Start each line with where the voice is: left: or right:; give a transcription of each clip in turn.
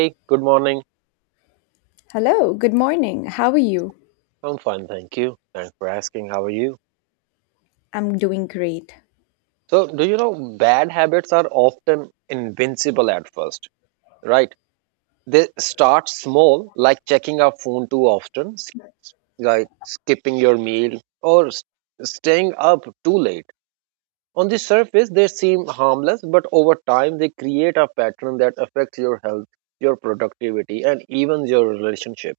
right: Hey, good morning.
left: Hello, good morning. How are you?
right: I'm fine, thank you. Thanks for asking. How are you?
left: I'm doing great.
right: So, do you know bad habits are often invincible at first, right? They start small, like checking our phone too often, like skipping your meal, or staying up too late. On the surface, they seem harmless, but over time, they create a pattern that affects your health, your productivity, and even your relationship.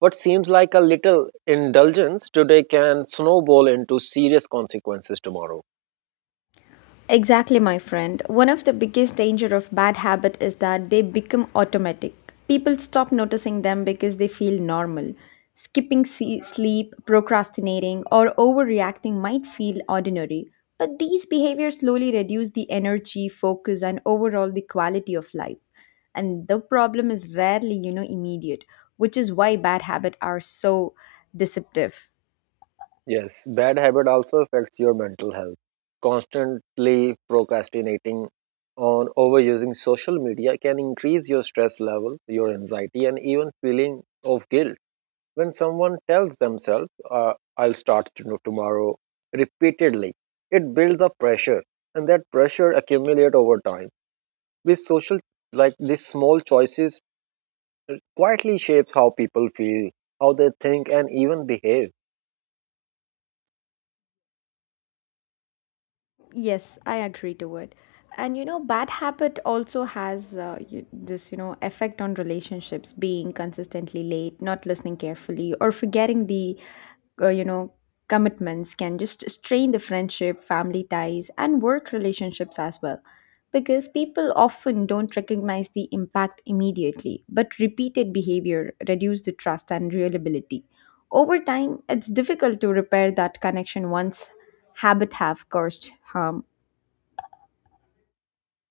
right: What seems like a little indulgence today can snowball into serious consequences tomorrow.
left: Exactly, my friend. One of the biggest danger of bad habit is that they become automatic. People stop noticing them because they feel normal. Skipping sleep, procrastinating, or overreacting might feel ordinary, but these behaviors slowly reduce the energy, focus, and overall the quality of life. And the problem is rarely, you know, immediate, which is why bad habits are so deceptive.
right: Yes, bad habit also affects your mental health. Constantly procrastinating on overusing social media can increase your stress level, your anxiety, and even feeling of guilt. When someone tells themselves, tomorrow, repeatedly, it builds up pressure, and that pressure accumulates over time. These social, like these small choices quietly shapes how people feel, how they think, and even behave.
left: Yes, I agree to it. And you know, bad habit also has you, this, you know, effect on relationships, being consistently late, not listening carefully, or forgetting the, uh, you know, commitments can just strain the friendship, family ties, and work relationships as well. Because people often don't recognize the impact immediately, but repeated behavior reduce the trust and reliability. Over time, it's difficult to repair that connection once habit have caused harm.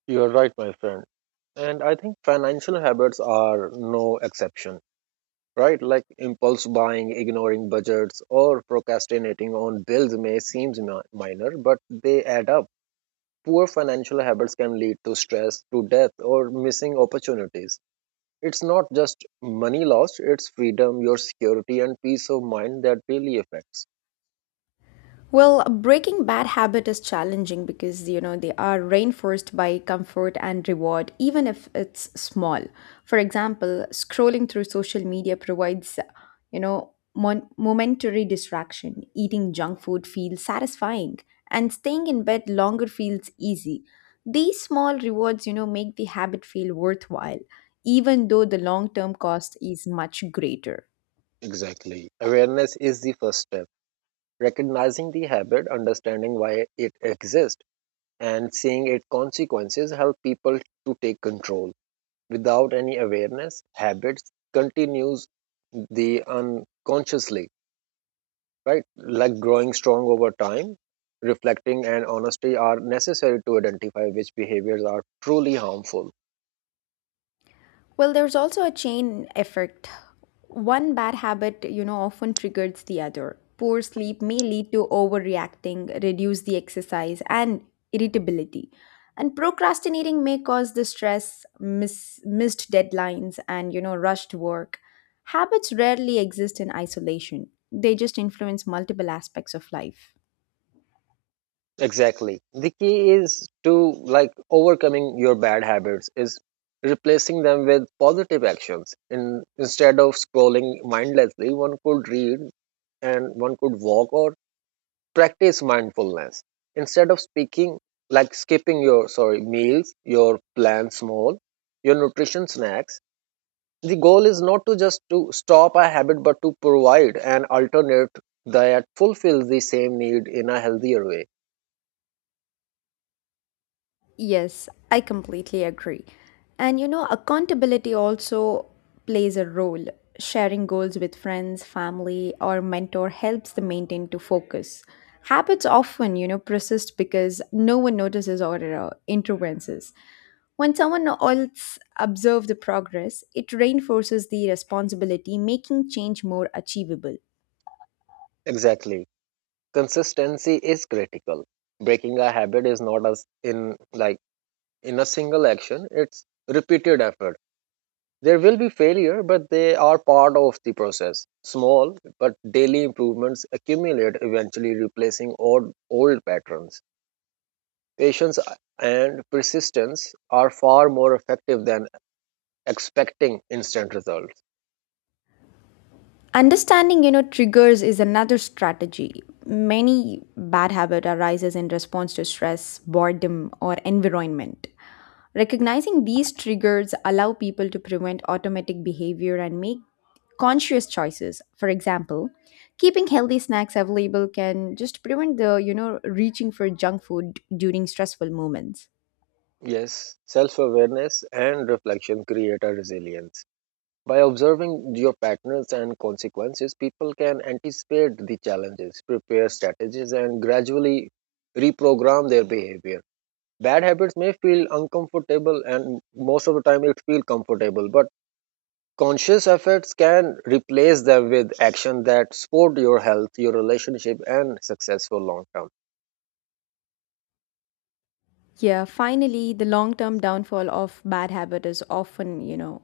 right: You're right, my friend. And I think financial habits are no exception, right? Like impulse buying, ignoring budgets, or procrastinating on bills may seem minor, but they add up. Poor financial habits can lead to stress, to death, or missing opportunities. It's not just money lost, it's freedom, your security, and peace of mind that really affects.
left: Well, breaking bad habit is challenging because you know they are reinforced by comfort and reward, even if it's small. For example, scrolling through social media provides, you know, momentary distraction. Eating junk food feels satisfying, and staying in bed longer feels easy. These small rewards, you know, make the habit feel worthwhile, even though the long-term cost is much greater.
right: Exactly. Awareness is the first step. Recognizing the habit, understanding why it exists, and seeing its consequences help people to take control. Without any awareness, habits continues the unconsciously, right? Like growing strong over time, reflecting and honesty are necessary to identify which behaviors are truly harmful.
left: Well, there's also a chain effect. One bad habit, you know, often triggers the other. Poor sleep may lead to overreacting, reduce the exercise, and irritability. And procrastinating may cause the stress, missed deadlines, and, you know, rushed work. Habits rarely exist in isolation, they just influence multiple aspects of life.
right: Exactly. The key is to like overcoming your bad habits is replacing them with positive actions. In instead of scrolling mindlessly, one could read and one could walk or practice mindfulness. Instead of speaking like skipping your sorry meals, your plan small, your nutrition snacks. The goal is not to just to stop a habit but to provide an alternate that fulfills the same need in a healthier way.
left: Yes, I completely agree. And you know, accountability also plays a role. Sharing goals with friends, family, or mentor helps the maintain to focus. Habits often, you know, persist because no one notices or intervenes. When someone else observes the progress, it reinforces the responsibility, making change more achievable.
right: Exactly, consistency is critical. Breaking a habit is not as in like in a single action, it's repeated effort. There will be failure, but they are part of the process. Small but daily improvements accumulate, eventually replacing old patterns. Patience and persistence are far more effective than expecting instant results.
left: Understanding, you know, triggers is another strategy. Many bad habit arises in response to stress, boredom, or environment. Recognizing these triggers allow people to prevent automatic behavior and make conscious choices. For example, keeping healthy snacks available can just prevent the, you know, reaching for junk food during stressful moments.
right: Yes, self awareness and reflection create a resilience. By observing your patterns and consequences, people can anticipate the challenges, prepare strategies, and gradually reprogram their behavior. Bad habits may feel uncomfortable, and most of the time it feels comfortable, but conscious efforts can replace them with action that support your health, your relationship, and successful long term.
left: Yeah, finally, the long term downfall of bad habit is often, you know,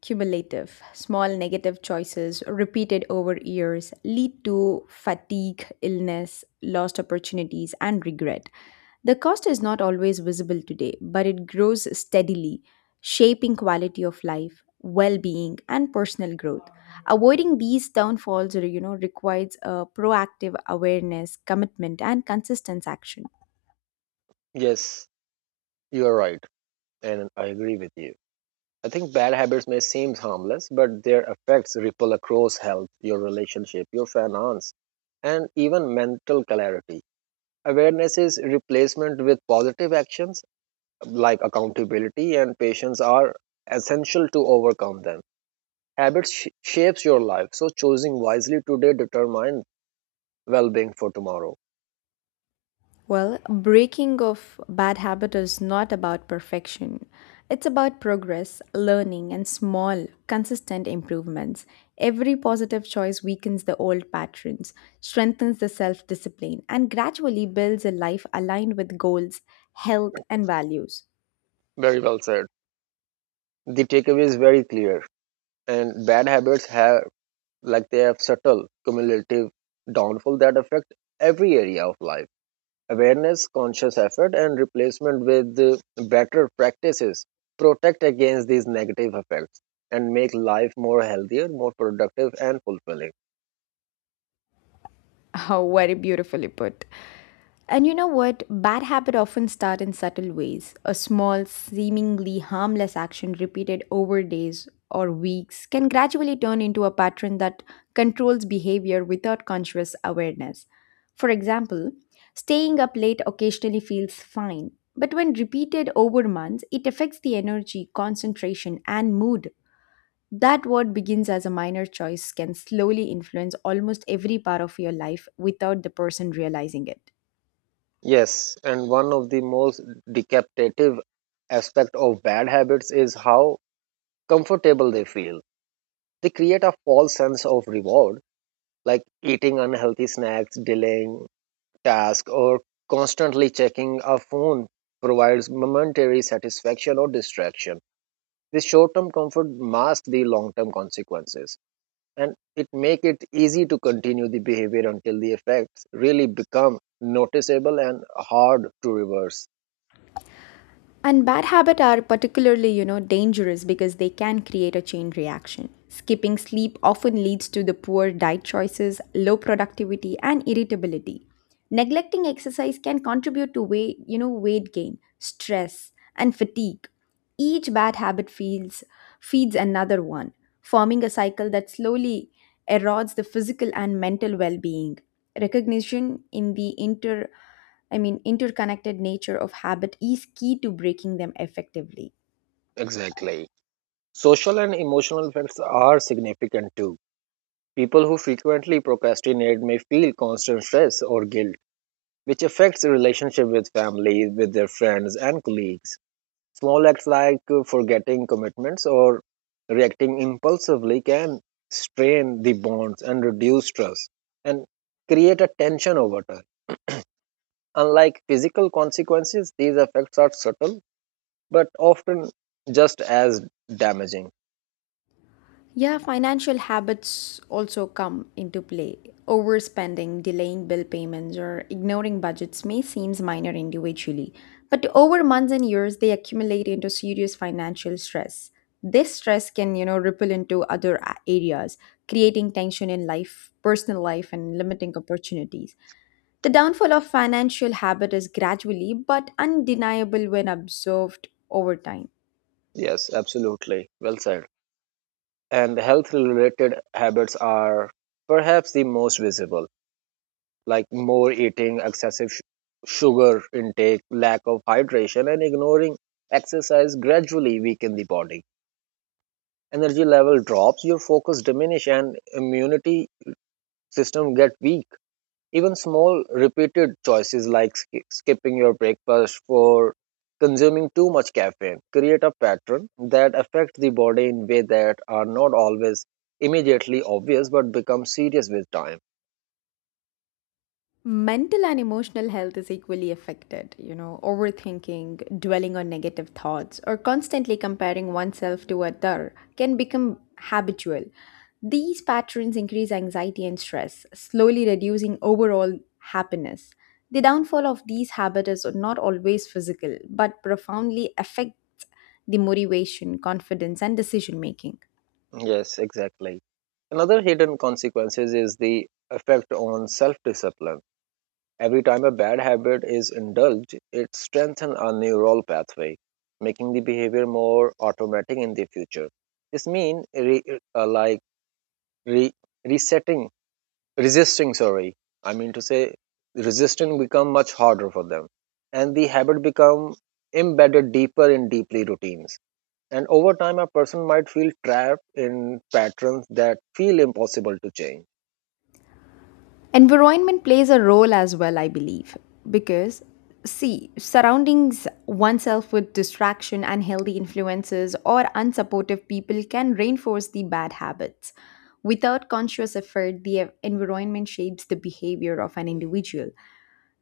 left: cumulative. Small negative choices repeated over years lead to fatigue, illness, lost opportunities, and regret. The cost is not always visible today, but it grows steadily, shaping quality of life, well being, and personal growth. Avoiding these downfalls, you know, requires a proactive awareness, commitment, and consistent action.
right: Yes, you are right, and I agree with you. I think bad habits may seem harmless, but their effects ripple across health, your relationship, your finance, and even mental clarity. Awareness is replacement with positive actions like accountability and patience are essential to overcome them. Habits shapes your life, so choosing wisely today determines well-being for tomorrow.
left: Well, breaking of bad habit is not about perfection. It's about progress, learning, and small, consistent improvements. Every positive choice weakens the old patterns, strengthens the self discipline, and gradually builds a life aligned with goals, health, and values.
right: Very well said. The takeaway is very clear, and bad habits have like they have subtle cumulative downfall that affect every area of life. Awareness, conscious effort, and replacement with better practices protect against these negative effects and make life more healthier, more productive, and fulfilling.
left: How very beautifully put. And you know what? Bad habits often start in subtle ways. A small, seemingly harmless action repeated over days or weeks can gradually turn into a pattern that controls behavior without conscious awareness. For example, staying up late occasionally feels fine, but when repeated over months, it affects the energy, concentration, and mood. That what begins as a minor choice can slowly influence almost every part of your life without the person realizing it.
right: Yes, and one of the most decapitative aspect of bad habits is how comfortable they feel. They create a false sense of reward, like eating unhealthy snacks, delaying task, or constantly checking a phone provides momentary satisfaction or distraction. This short term comfort masks the long term consequences, and it makes it easy to continue the behavior until the effects really become noticeable and hard to reverse.
left: And bad habits are particularly, you know, dangerous because they can create a chain reaction. Skipping sleep often leads to the poor diet choices, low productivity, and irritability. Neglecting exercise can contribute to weight, you know, weight gain, stress, and fatigue. Each bad habit feeds another one, forming a cycle that slowly erodes the physical and mental well-being. Recognition in the inter Interconnected nature of habit is key to breaking them effectively.
right: Exactly. Social and emotional effects are significant too. People who frequently procrastinate may feel constant stress or guilt, which affects relationship with family, with their friends and colleagues. Small acts like forgetting commitments or reacting impulsively can strain the bonds and reduce trust and create a tension over time. Unlike physical consequences, these effects are subtle but often just as damaging.
left: Yeah, financial habits also come into play. Overspending, delaying bill payments, or ignoring budgets may seem minor individually, but over months and years, they accumulate into serious financial stress. This stress can, you know, ripple into other areas, creating tension in life, personal life, and limiting opportunities. The downfall of financial habit is gradually but undeniable when observed over time.
right: Yes, absolutely. Well said. And health related habits are perhaps the most visible, like more eating, excessive sugar intake, lack of hydration, and ignoring exercise gradually weaken the body. Energy level drops, your focus diminish, and immunity system get weak. Even small repeated choices like skipping your breakfast for consuming too much caffeine create a pattern that affect the body in way that are not always immediately obvious but become serious with time.
left: Mental and emotional health is equally affected. You know, overthinking, dwelling on negative thoughts, or constantly comparing oneself to other can become habitual. These patterns increase anxiety and stress, slowly reducing overall happiness. The downfall of these habits is not always physical, but profoundly affects the motivation, confidence, and decision making.
right: Yes, exactly. Another hidden consequences is the effect on self-discipline. Every time a bad habit is indulged, it strengthens a neural pathway, making the behavior more automatic in the future. This means re, like re, resetting, resisting. Sorry, I mean to say resisting become much harder for them, and the habit become embedded deeper in deeply routines. And over time, a person might feel trapped in patterns that feel impossible to change.
left: Environment plays a role as well, I believe, because see, surroundings oneself with distraction, unhealthy influences, or unsupportive people can reinforce the bad habits. Without conscious effort, the environment shapes the behavior of an individual.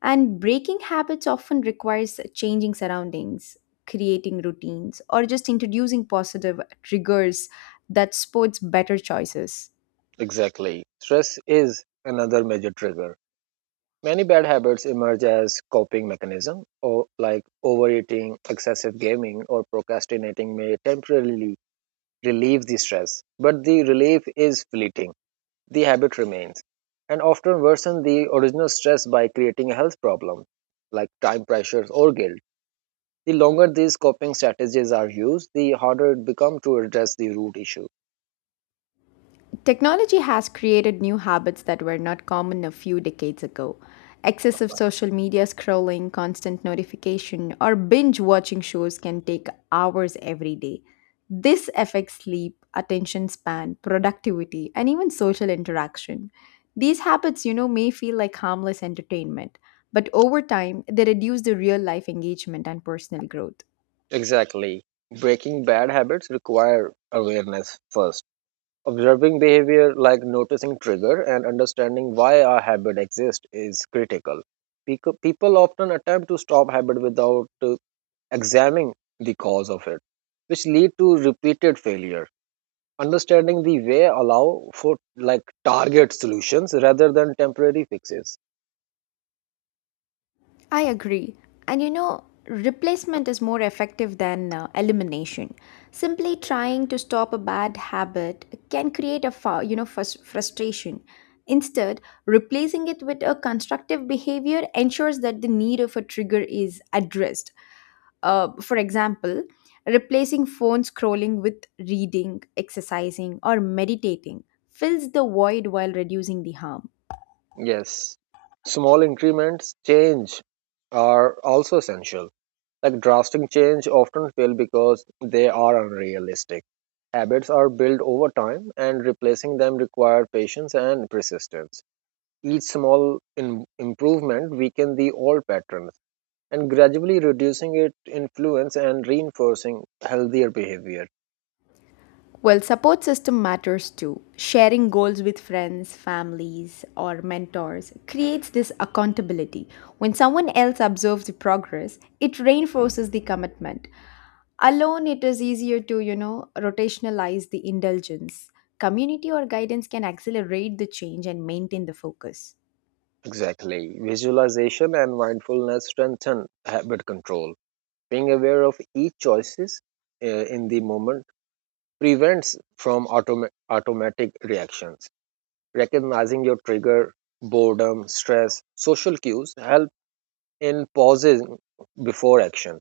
left: And breaking habits often requires changing surroundings, creating routines, or just introducing positive triggers that supports better choices.
right: Exactly. Stress is another major trigger. Many bad habits emerge as coping mechanism or like overeating, excessive gaming or procrastinating may temporarily relieve the stress, but the relief is fleeting. The habit remains and often worsen the original stress by creating a health problem like time pressures or guilt. The longer these coping strategies are used, the harder it becomes to address the root issue.
left: Technology has created new habits that were not common a few decades ago. Excessive social media scrolling, constant notification, or binge watching shows can take hours every day. This affects sleep, attention span, productivity, and even social interaction. These habits, you know, may feel like harmless entertainment, but over time, they reduce the real life engagement and personal growth.
right: Exactly. Breaking bad habits require awareness first. Observing behavior like noticing trigger and understanding why our habit exists is critical. People often attempt to stop habit without examining the cause of it, which lead to repeated failure. Understanding the way allow for like target solutions rather than temporary fixes.
left: I agree. And you know, replacement is more effective than elimination. Simply trying to stop a bad habit can create a you know frustration. Instead, replacing it with a constructive behavior ensures that the need of a trigger is addressed. For example, replacing phone scrolling with reading, exercising, or meditating fills the void while reducing the harm.
right: Yes, small increments change are also essential. Like drastic change often fail because they are unrealistic. Habits are built over time, and replacing them require patience and persistence. Each small improvement weakens the old patterns, and gradually reducing its influence and reinforcing healthier behavior.
left: Well, support system matters too. Sharing goals with friends, families, or mentors creates this accountability. When someone else observes the progress, it reinforces the commitment. Alone, it is easier to, you know, rotationalize the indulgence. Community or guidance can accelerate the change and maintain the focus.
right: Exactly. Visualization and mindfulness strengthen habit control. Being aware of each choices in the moment prevents from automatic reactions. Recognizing your trigger, boredom, stress, social cues help in pausing before action,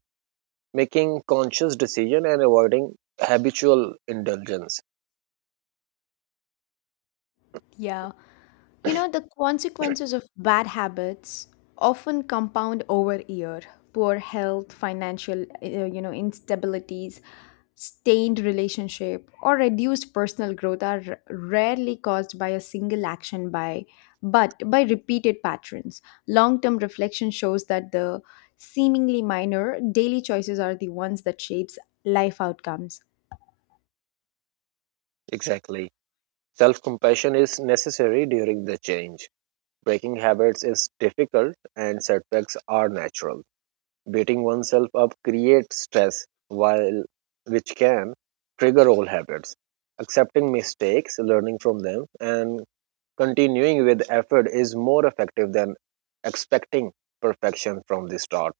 right: making conscious decision and avoiding habitual indulgence.
left: Yeah. You know, the consequences of bad habits often compound over year. Poor health, financial, you know, instabilities, stained relationship, or reduced personal growth are rarely caused by a single action by but by repeated patterns. Long-term reflection shows that the seemingly minor daily choices are the ones that shapes life outcomes.
right: Exactly. Self-compassion is necessary during the change. Breaking habits is difficult, and setbacks are natural. Beating oneself up creates stress while which can trigger old habits. Accepting mistakes, learning from them, and continuing with effort is more effective than expecting perfection from the start.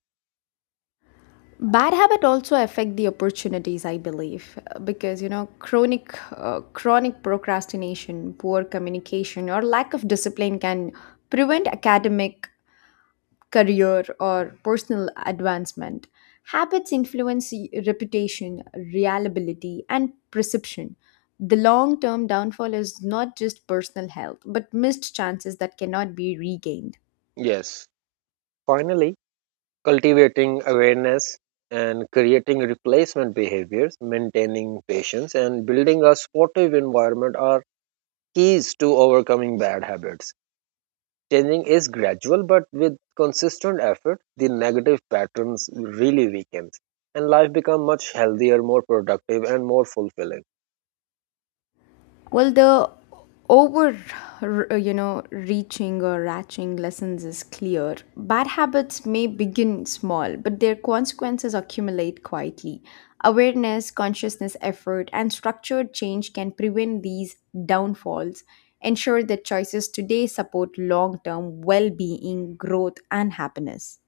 left: Bad habit also affect the opportunities, I believe, because you know chronic procrastination, poor communication, or lack of discipline can prevent academic, career, or personal advancement. Habits influence reputation, reliability, and perception. The long term downfall is not just personal health but missed chances that cannot be regained.
right: Yes. Finally, cultivating awareness and creating replacement behaviors, maintaining patience, and building a supportive environment are keys to overcoming bad habits. Changing is gradual, but with consistent effort, the negative patterns really weakens and life become much healthier, more productive, and more fulfilling.
left: Well, the over, you know, reaching or ratching lessons is clear. Bad habits may begin small, but their consequences accumulate quietly. Awareness, consciousness, effort, and structured change can prevent these downfalls. Ensure that choices today support long term well being, growth, and happiness.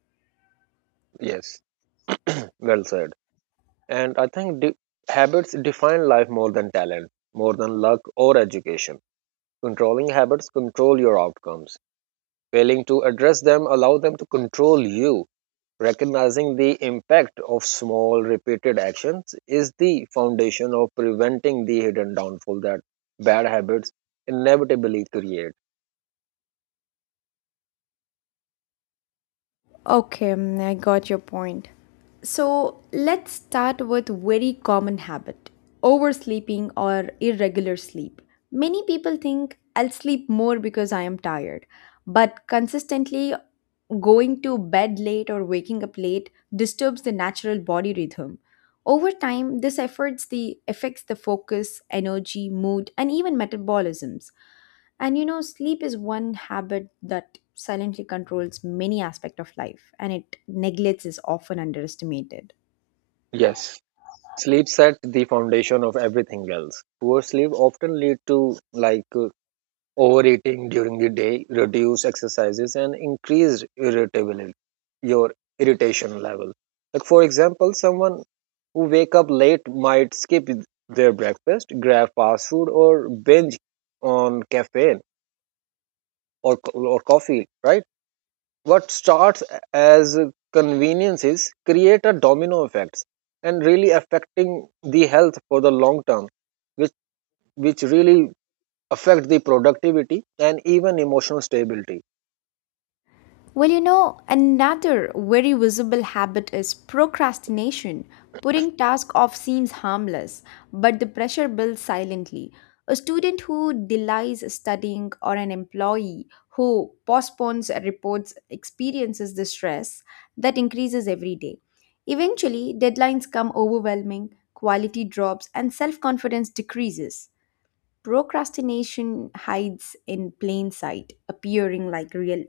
right: Yes, well said. And I think habits define life more than talent, more than luck or education. Controlling habits control your outcomes. Failing to address them allow them to control you. Recognizing the impact of small repeated actions is the foundation of preventing the hidden downfall that bad habits inevitably create.
left: Okay, I got your point. So let's start with very common habit, oversleeping or irregular sleep. Many people think I'll sleep more because I am tired, but consistently going to bed late or waking up late disturbs the natural body rhythm. Over time, this affects the focus, energy, mood, and even metabolisms. And you know, sleep is one habit that silently controls many aspects of life and it neglects is often underestimated.
right: Yes. Sleep sets the foundation of everything else. Poor sleep often lead to like overeating during the day, reduced exercises, and increased irritability, your irritation level. Like for example, someone who wake up late might skip their breakfast, grab fast food, or binge on caffeine or, or coffee, right? What starts as conveniences create a domino effect and really affecting the health for the long term, which, which really affect the productivity and even emotional stability.
left: Well, you know, another very visible habit is procrastination. Putting tasks off seems harmless, but the pressure builds silently. A student who delays studying or an employee who postpones reports experiences the stress that increases every day. Eventually, deadlines come overwhelming, quality drops, and self confidence decreases. Procrastination hides in plain sight, appearing like real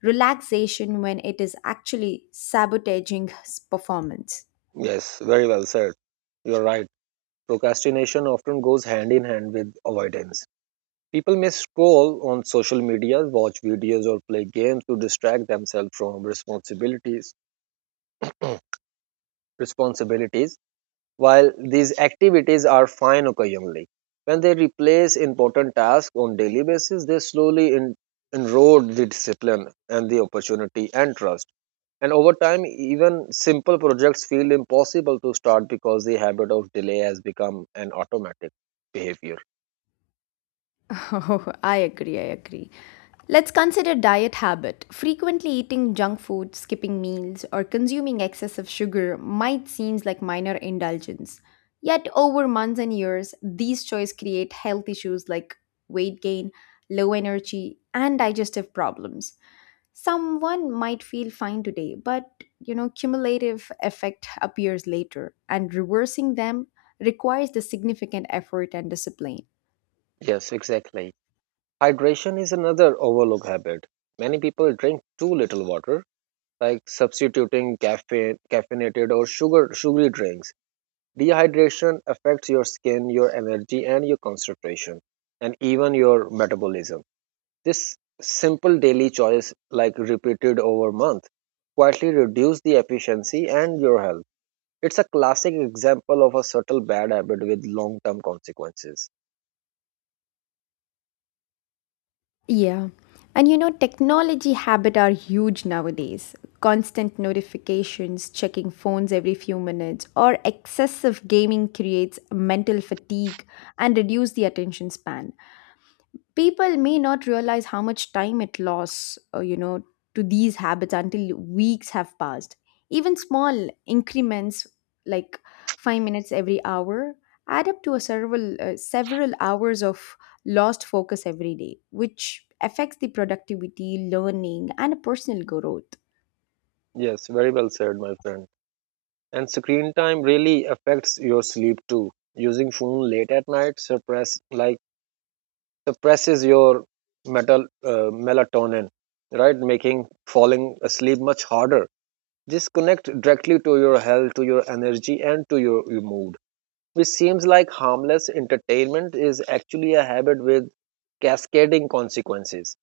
left: relaxation when it is actually sabotaging performance.
right: Yes, very well said. You're right. Procrastination often goes hand in hand with avoidance. People may scroll on social media, watch videos, or play games to distract themselves from responsibilities. Responsibilities. While these activities are fine occasionally, when they replace important tasks on daily basis, they slowly erode the discipline and the opportunity and trust. And over time, even simple projects feel impossible to start because the habit of delay has become an automatic behavior.
left: Oh, I agree. Let's consider diet habit. Frequently eating junk food, skipping meals, or consuming excessive sugar might seem like minor indulgence. Yet over months and years, these choices create health issues like weight gain, low energy, and digestive problems. Someone might feel fine today, but you know, cumulative effect appears later, and reversing them requires the significant effort and discipline.
right: Yes, exactly. Hydration is another overlooked habit. Many people drink too little water, like substituting caffeine, caffeinated or sugary drinks. Dehydration affects your skin, your energy, and your concentration, and even your metabolism. This simple daily choice, like repeated over month, quietly reduce the efficiency and your health. It's a classic example of a subtle bad habit with long-term consequences.
left: Yeah. And you know, technology habit are huge nowadays. Constant notifications, checking phones every few minutes, or excessive gaming creates mental fatigue and reduce the attention span. People may not realize how much time it lost, you know, to these habits until weeks have passed. Even small increments like 5 minutes every hour add up to a several several hours of lost focus every day, which affects the productivity, learning, and personal growth.
right: Yes, very well said, my friend. And screen time really affects your sleep too. Using phone late at night suppress like suppresses your metal melatonin, right? Making falling asleep much harder. This connects directly to your health, to your energy, and to your mood. Which seems like harmless entertainment is actually a habit with cascading consequences,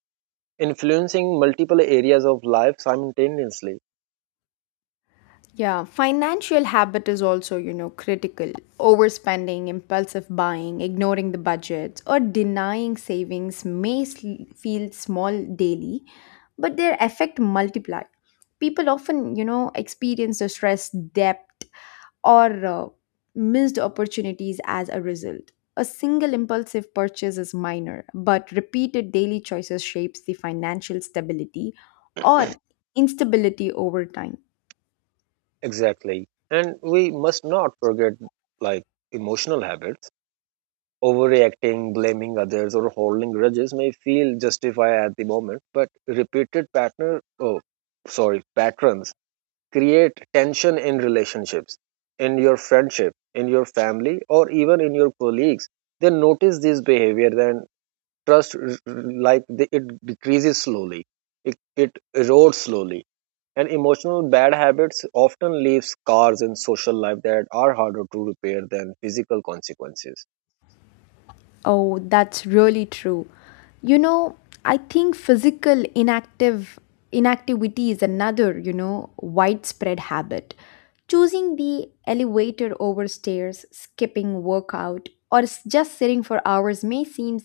right: influencing multiple areas of life simultaneously.
left: Yeah, financial habit is also, you know, critical. Overspending, impulsive buying, ignoring the budgets, or denying savings may feel small daily, but their effect multiply. People often, you know, experience the stress, debt, or missed opportunities as a result. A single impulsive purchase is minor, but repeated daily choices shapes the financial stability or instability over time.
right: Exactly. And we must not forget like emotional habits. Overreacting, blaming others, or holding grudges may feel justified at the moment, but repeated patterns create tension in relationships, in your friendship, in your family, or even in your colleagues. They notice this behavior then trust r- r- like the, it decreases slowly. It erodes slowly, and emotional bad habits often leave scars in social life that are harder to repair than physical consequences.
left: Oh, that's really true. You know, I think physical inactive inactivity is another, you know, widespread habit. Choosing the elevator over stairs, skipping workout, or just sitting for hours may seem,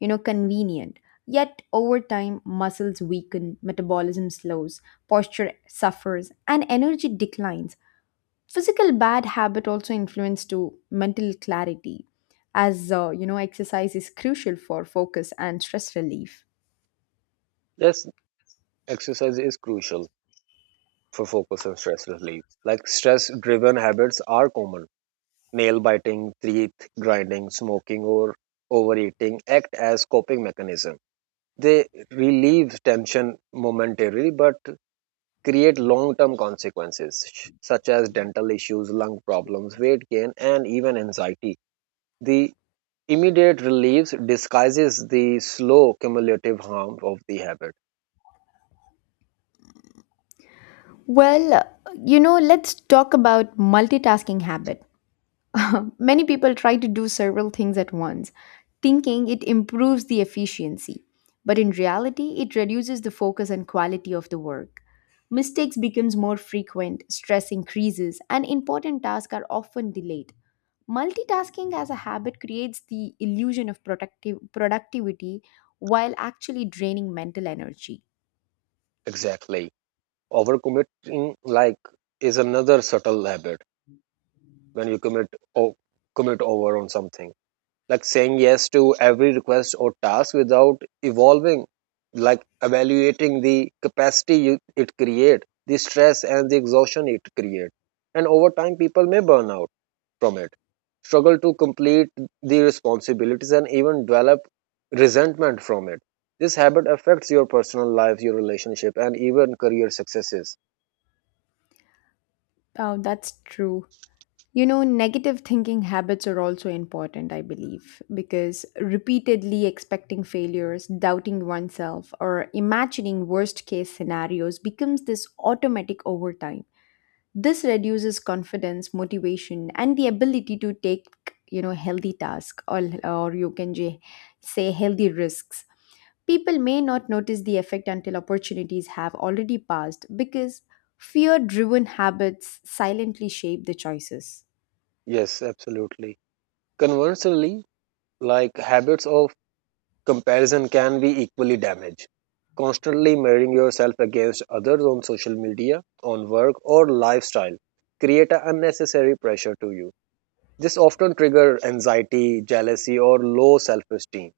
left: you know, convenient. Yet over time, muscles weaken, metabolism slows, posture suffers, and energy declines. Physical bad habit also influence to mental clarity as exercise is crucial for focus and stress relief.
right: Yes, exercise is crucial for focus and stress relief. Like, stress driven habits are common. Nail biting, teeth grinding, smoking, or overeating act as coping mechanism. They relieve tension momentarily but create long term consequences such as dental issues, lung problems, weight gain, and even anxiety. The immediate relief disguises the slow cumulative harm of the habit.
left: Well, let's talk about multitasking habit. Many people try to do several things at once, thinking it improves the efficiency. But in reality, it reduces the focus and quality of the work. Mistakes becomes more frequent, stress increases, and important tasks are often delayed. Multitasking as a habit creates the illusion of productive productivity while actually draining mental energy.
right: Exactly. Overcommitting, like, is another subtle habit when you commit or commit over on something. Like saying yes to every request or task without evolving, like evaluating the capacity you, it create, the stress and the exhaustion it create. And over time people may burn out from it, struggle to complete the responsibilities, and even develop resentment from it. This habit affects your personal life, your relationship, and even career successes.
left: Oh, that's true. You know, negative thinking habits are also important, I believe, because repeatedly expecting failures, doubting oneself, or imagining worst case scenarios becomes this automatic over time. This reduces confidence, motivation, and the ability to take, you know, healthy tasks or you can say healthy risks. People may not notice the effect until opportunities have already passed because fear driven habits silently shape the choices.
right: Yes, absolutely. Conversely, like, habits of comparison can be equally damaged. Constantly measuring yourself against others on social media, on work, or lifestyle create an unnecessary pressure to you. This often triggers anxiety, jealousy, or low self esteem.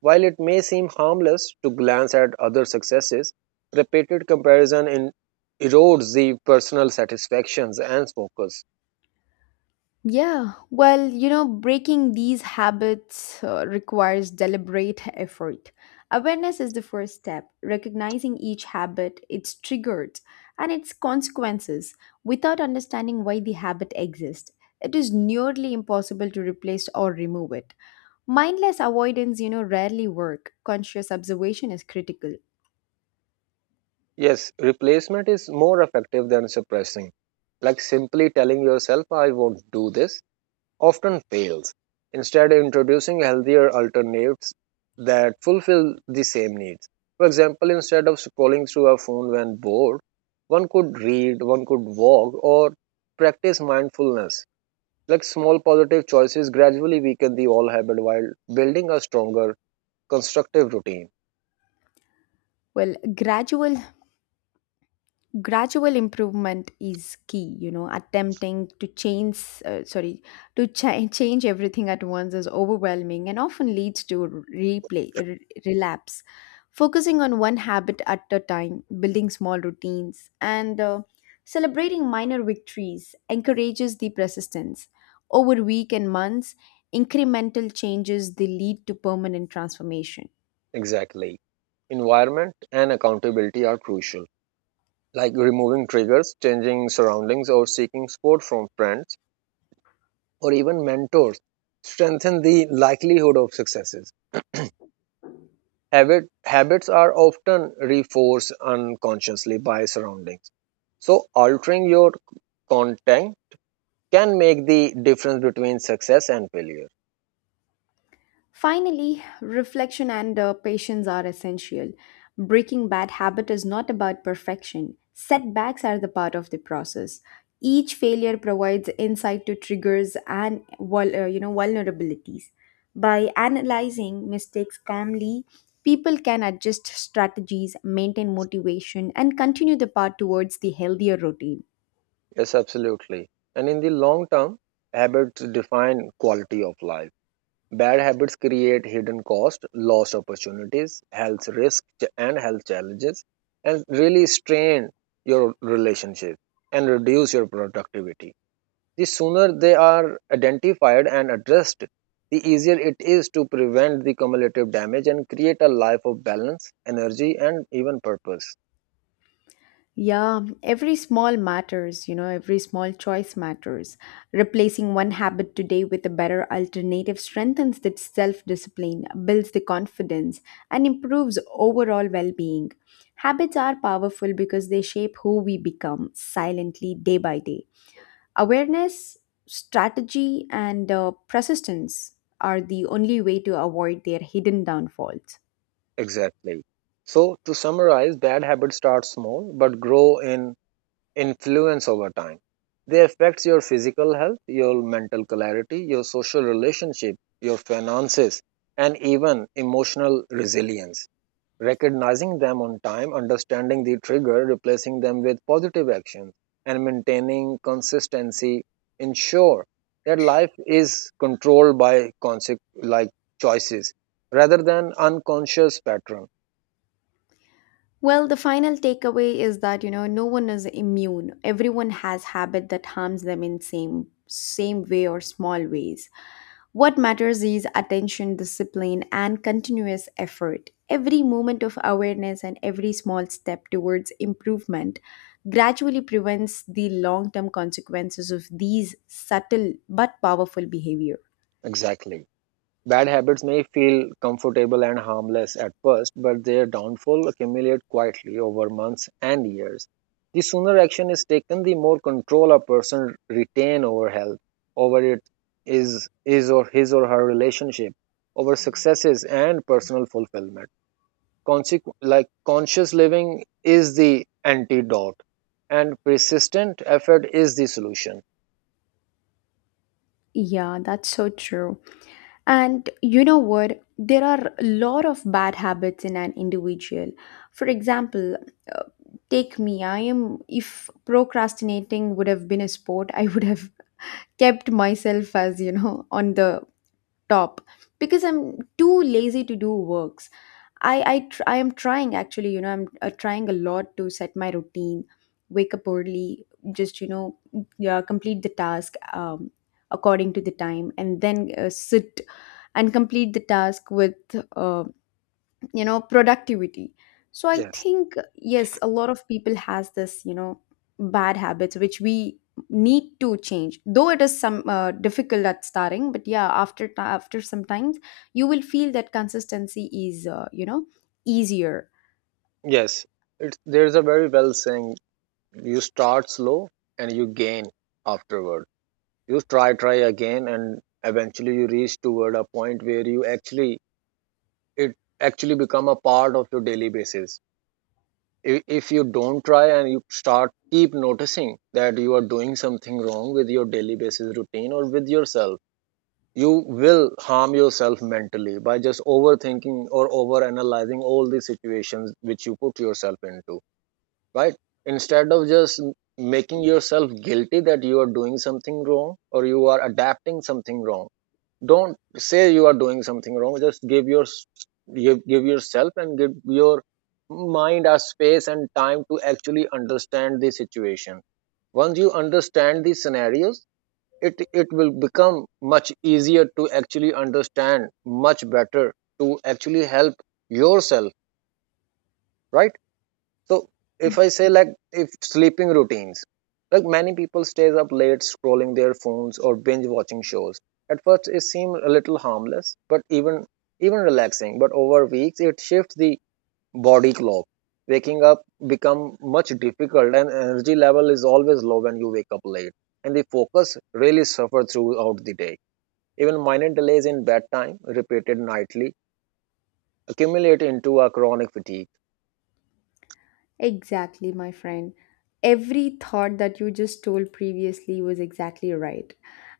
right: While it may seem harmless to glance at other successes, repeated comparison in erodes the personal satisfactions and focus.
left: Yeah, well, you know, breaking these habits requires deliberate effort. Awareness is the first step, recognizing each habit, its triggers, and its consequences without understanding why the habit exists. It is nearly impossible to replace or remove it. Mindless avoidance, you know, rarely work. Conscious observation is critical.
right: Yes, replacement is more effective than suppressing. Like simply telling yourself, I won't do this, often fails. Instead, introducing healthier alternatives that fulfill the same needs. For example, instead of scrolling through a phone when bored, one could read, one could walk, or practice mindfulness. Like small positive choices gradually weaken the old habit while building a stronger, constructive routine.
left: Well, gradual improvement is key. You know, attempting to change sorry, to change everything at once is overwhelming and often leads to relapse. Focusing on one habit at a time, building small routines, and celebrating minor victories encourages the persistence over week and months. Incremental changes, they lead to permanent transformation.
right: Exactly. Environment and accountability are crucial, like removing triggers, changing surroundings, or seeking support from friends or even mentors strengthen the likelihood of successes. Habits are often reinforced unconsciously by surroundings. So, altering your content can make the difference between success and failure.
left: Finally, reflection and patience are essential. Breaking bad habit is not about perfection. Setbacks are the part of the process. Each failure provides insight to triggers and vulnerabilities. By analyzing mistakes calmly, people can adjust strategies, maintain motivation, and continue the path towards the healthier routine.
right: Yes, absolutely. And in the long term, habits define quality of life. Bad habits create hidden cost, lost opportunities, health risks, and health challenges, and really strain your relationship and reduce your productivity. The sooner they are identified and addressed, the easier it is to prevent the cumulative damage and create a life of balance, energy, and even purpose.
left: Yeah, every small matters, you know, every small choice matters. Replacing one habit today with a better alternative strengthens the self discipline, builds the confidence, and improves overall well being. Habits are powerful because they shape who we become silently day by day. Awareness, strategy, and persistence are the only way to avoid their hidden downfalls.
right: Exactly. So, to summarize, bad habits start small but grow in influence over time. They affect your physical health, your mental clarity, your social relationship, your finances, and even emotional resilience. Recognizing them on time, understanding the trigger, replacing them with positive actions, and maintaining consistency ensure that life is controlled by choices rather than unconscious patterns.
left: Well, the final takeaway is that, you know, no one is immune. Everyone has habit that harms them in same way or small ways. What matters is attention, discipline, and continuous effort. Every moment of awareness and every small step towards improvement gradually prevents the long-term consequences of these subtle but powerful behavior.
right: Exactly. Bad habits may feel comfortable and harmless at first, but their downfall accumulate quietly over months and years. The sooner action is taken, the more control a person retain over health, over it is or his or her relationship, over successes and personal fulfillment. Conscious living is the antidote, and persistent effort is the solution.
left: Yeah, that's so true. And you know what? There are a lot of bad habits in an individual. For example, uh, take me. If procrastinating would have been a sport, I would have kept myself as, you know, on the top because I'm too lazy to do works. I am trying actually, you know, I'm trying a lot to set my routine, wake up early, just, you know, yeah, complete the task according to the time, and then sit and complete the task with uh, productivity. So I
right: Yes.
left: think, yes, a lot of people has this, you know, bad habits which we need to change. Though it is some difficult at starting, but yeah, after after some times you will feel that consistency is easier.
right: Yes. It's, there's a very well saying. You start slow and you gain afterward. You try, try again, and eventually you reach toward a point where you actually, it actually become a part of your daily basis. If you don't try and you start keep noticing that you are doing something wrong with your daily basis routine or with yourself, you will harm yourself mentally by just overthinking or over analyzing all the situations which you put yourself into, right, instead of just making yourself guilty that you are doing something wrong or you are adapting something wrong. Don't say you are doing something wrong. Just give your, give yourself and give your mind a space and time to actually understand the situation. Once you understand the scenarios, it it will become much easier to actually understand, much better to actually help yourself, right? So if I say, like, if sleeping routines, like many people stays up late scrolling their phones or binge watching shows. At first it seems a little harmless, but even even relaxing. But over weeks it shifts the body clock. Waking up become much difficult and energy level is always low when you wake up late. And the focus really suffer throughout the day. Even minor delays in bedtime, repeated nightly, accumulate into a chronic fatigue.
left: Exactly, my friend. Every thought that you just told previously was exactly right.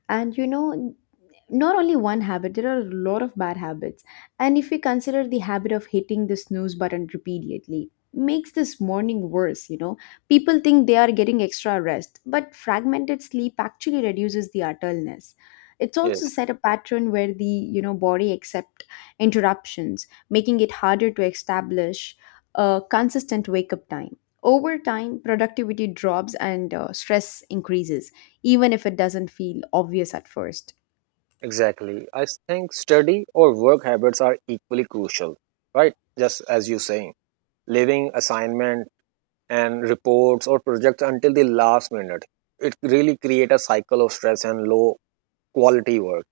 left: And you know, not only one habit, there are a lot of bad habits. And if we consider the habit of hitting the snooze button repeatedly, makes this morning worse, you know. People think they are getting extra rest, but fragmented sleep actually reduces the utterness. It's also
right: Yes.
left: set a pattern where the, you know, body accept interruptions, making it harder to establish a consistent wake up time. Over time, productivity drops and stress increases, even if it doesn't feel obvious at first.
right: Exactly. I think study or work habits are equally crucial, right? Just as you saying, leaving assignment and reports or projects until the last minute. It really create a cycle of stress and low quality work.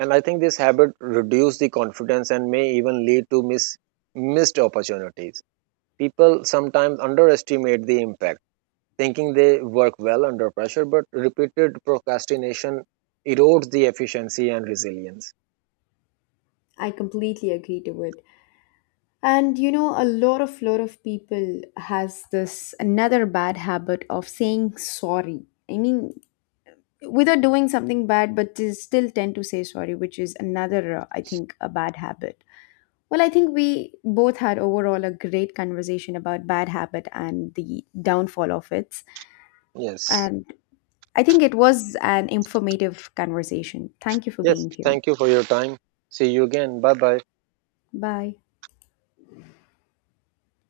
right: And I think this habit reduce the confidence and may even lead to missed opportunities. People sometimes underestimate the impact, thinking they work well under pressure, but repeated procrastination erodes the efficiency and resilience.
left: I completely agree to it. And you know, a lot of people has this another bad habit of saying sorry. I mean, without doing something bad, but they still tend to say sorry, which is another, I think, a bad habit. Well, I think we both had overall a great conversation about bad habit and the downfall of it.
right: Yes.
left: And I think it was an informative conversation. Thank you for
right: Yes,
left: being here.
right: thank you for your time. See you again. Bye bye.
left: Bye.